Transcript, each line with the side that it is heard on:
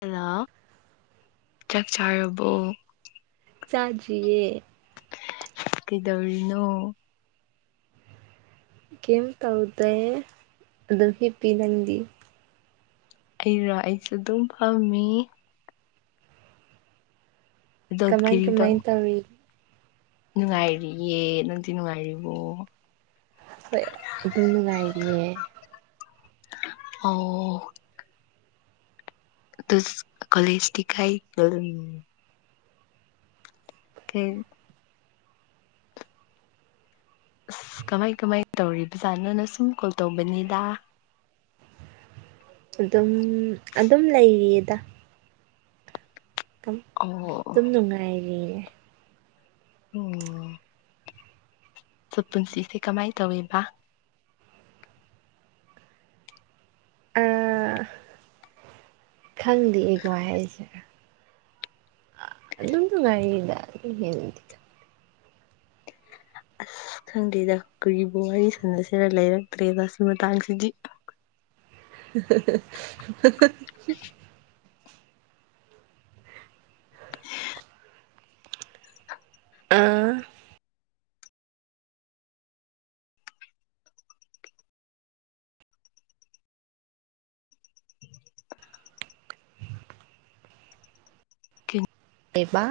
left: Hello ꯆ ꯆ ꯑ
right: ꯆꯥꯖꯤꯌꯦ
left: ꯀꯩꯗꯧꯔꯤꯅꯣ
right: ꯀꯦꯝ ꯇꯎꯗꯦ ꯑꯗꯨꯗꯣ ꯍꯤꯄꯤꯤ ꯅꯒꯤ
left: ꯑꯩꯔꯣ ꯑꯩꯁꯨꯦ ꯑꯗꯨꯝ ꯄꯥꯝꯃꯤ
right: ꯀꯃꯥꯏ ꯀꯃꯥꯏ ꯇꯕ
left: ꯅꯨꯡꯉꯥꯏꯔꯤꯌꯦꯦ ꯅꯅꯨꯡꯉꯥꯏꯔꯤꯕꯣ
right: ꯍꯣꯏ ꯑꯗꯨ ꯅꯨꯡꯉꯥꯏꯔꯤꯌꯦꯦ
left: ꯑꯣ ꯇ ꯀꯂꯦꯖꯗꯤꯤꯀꯥꯏ ꯐ ꯑꯁ ꯀꯃꯥꯏ ꯀꯃꯥꯏ ꯇꯧꯔꯤꯕ ꯖꯥꯠꯅꯣꯅ ꯁꯨꯝ ꯀꯣꯜ ꯇꯧꯕꯅꯤꯗ
right: ꯑꯗꯨꯝ ꯑꯗꯨꯝ ꯂꯩꯔꯤꯌꯦꯗ
left: ꯑꯣ
right: ꯑꯗꯨꯝ ꯅꯨꯡꯉꯥꯏꯔꯤ ꯑꯦ꯫
left: ꯎꯝ꯫ ꯁ ꯄꯨꯟꯁꯤꯁꯦ ꯀꯃꯥꯏ ꯇꯧꯋꯦꯕ꯫
right: ꯑ ꯈꯪꯗꯦ ꯀꯃꯥꯏ ꯍꯥꯏꯁꯤꯔ ꯑꯗꯨꯝ ꯅꯨꯡꯉꯥꯏꯔꯤꯗ ꯗꯨꯒꯤꯗꯤ꯫
left: ꯑꯁ ꯈꯪꯗꯦꯗ ꯀꯨ ꯋꯥꯔꯤ ꯁꯥꯟꯅꯁꯤꯔ ꯂꯩꯔꯛꯇ꯭ꯔꯦꯗ ꯁꯤ ꯃꯇꯥꯡꯁꯤꯗꯤ꯫
right: ꯫ ꯑꯥ꯫
left: ꯀꯤꯟ꯫
right: ꯄ‌ꯦꯕ‌꯫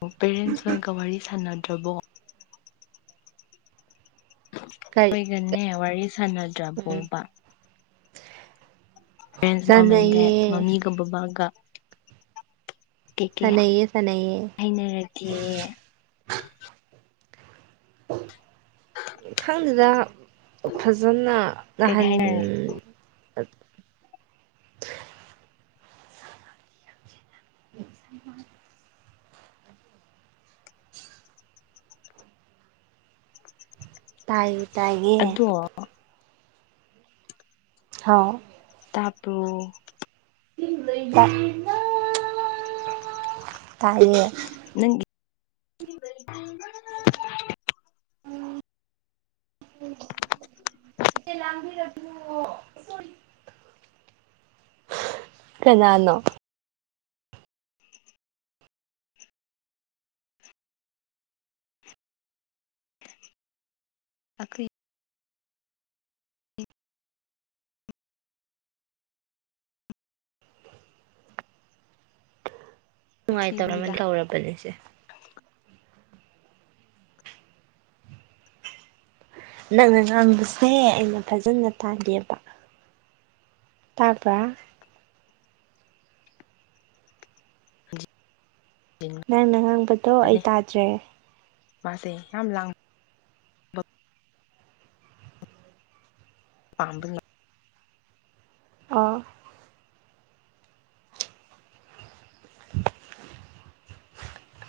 left: ꯑꯣ ꯄꯦꯔꯦꯟꯁ ꯑꯣꯏꯅꯒ ꯋꯥꯔꯤ ꯁꯥꯅꯟ꯫ ꯊꫭꯏꯕꫭ꯫
right: ꯀꯔꯤ
left: ꯑꯣꯏꯒꯅꯦ ꯋꯥꯔꯤ
right: ꯎꯝ
left: ꯁꯥꯟꯅꯗ꯭ꯔꯕꯣꯕ꯫ ꯃꯥꯝꯁ ꯑꯦꯟ ꯗ‌ꯦꯠ
right: ꯁꯥꯟꯅꯩꯌꯦ
left: ꯃꯃꯤꯒ ꯕꯕꯥꯒ꯫ ꯀꯩ-ꯀꯩ
right: ꯁꯥꯟꯅꯩꯌꯦ ꯁꯥꯟꯅꯩꯌꯦ
left: ꯍꯥꯏꯅꯔꯒꯦ꯫
right: ꯈꯪꯗ‌ꯦꯗ꯫ ꯐꯖꯅ
left: ꯀꯩꯀꯩ
right: ꯅꯍꯟ꯫ ꯫
left: ꯍꯥꯏꯅꯔꯦ
right: ꯫ ꯇꯥꯏꯌꯦ꯫ ꯇꯥꯏꯌ‌ꯦ꯫
left: ꯑꯗꯣ
right: ꯍꯥꯎ꯫
left: ꯇꯥꯕꯔ꯭ꯣ꯫
right: ꯌ‌ꯦꯅ꯫ ꯇꯥꯏꯌꯦ꯫
left: ꯅ꯫
right: ꯑꯃꯇ ꯂꯥꯡꯕꯤꯔꯛꯈꯤꯅꯨ ꯑꯣ ꯀꯅꯥꯅꯣ꯫
left: ꯑꯈꫭꯏ꯫
right: ꯅꯨꯡꯉꯥꯏꯇꯧꯔꯝ
left: ꯁꯤꯅꯤꯗ
right: ꯍꯧꯔꯕꯅꯤꯁꯦ꯫ ꯅꯪꯅ ꯉꯥꯡꯕꯁꯦ ꯑꯩꯅ ꯐꯖꯅ ꯇꯥꯗꯦꯕ ꯇꯥꯕ꯭ꯔꯥ꯫ ꯅꯪꯅ ꯍꯪꯕꯗꯣ ꯑꯩ ꯇꯥꯗ꯭ꯔꯦ꯫
left: ꯃꯥꯁꯦ ꯌꯥꯝ ꯂꯥꯡ꯫ ꯄꯥꯝꯕꯅꯤ꯫
right: ꯑꯣ꯫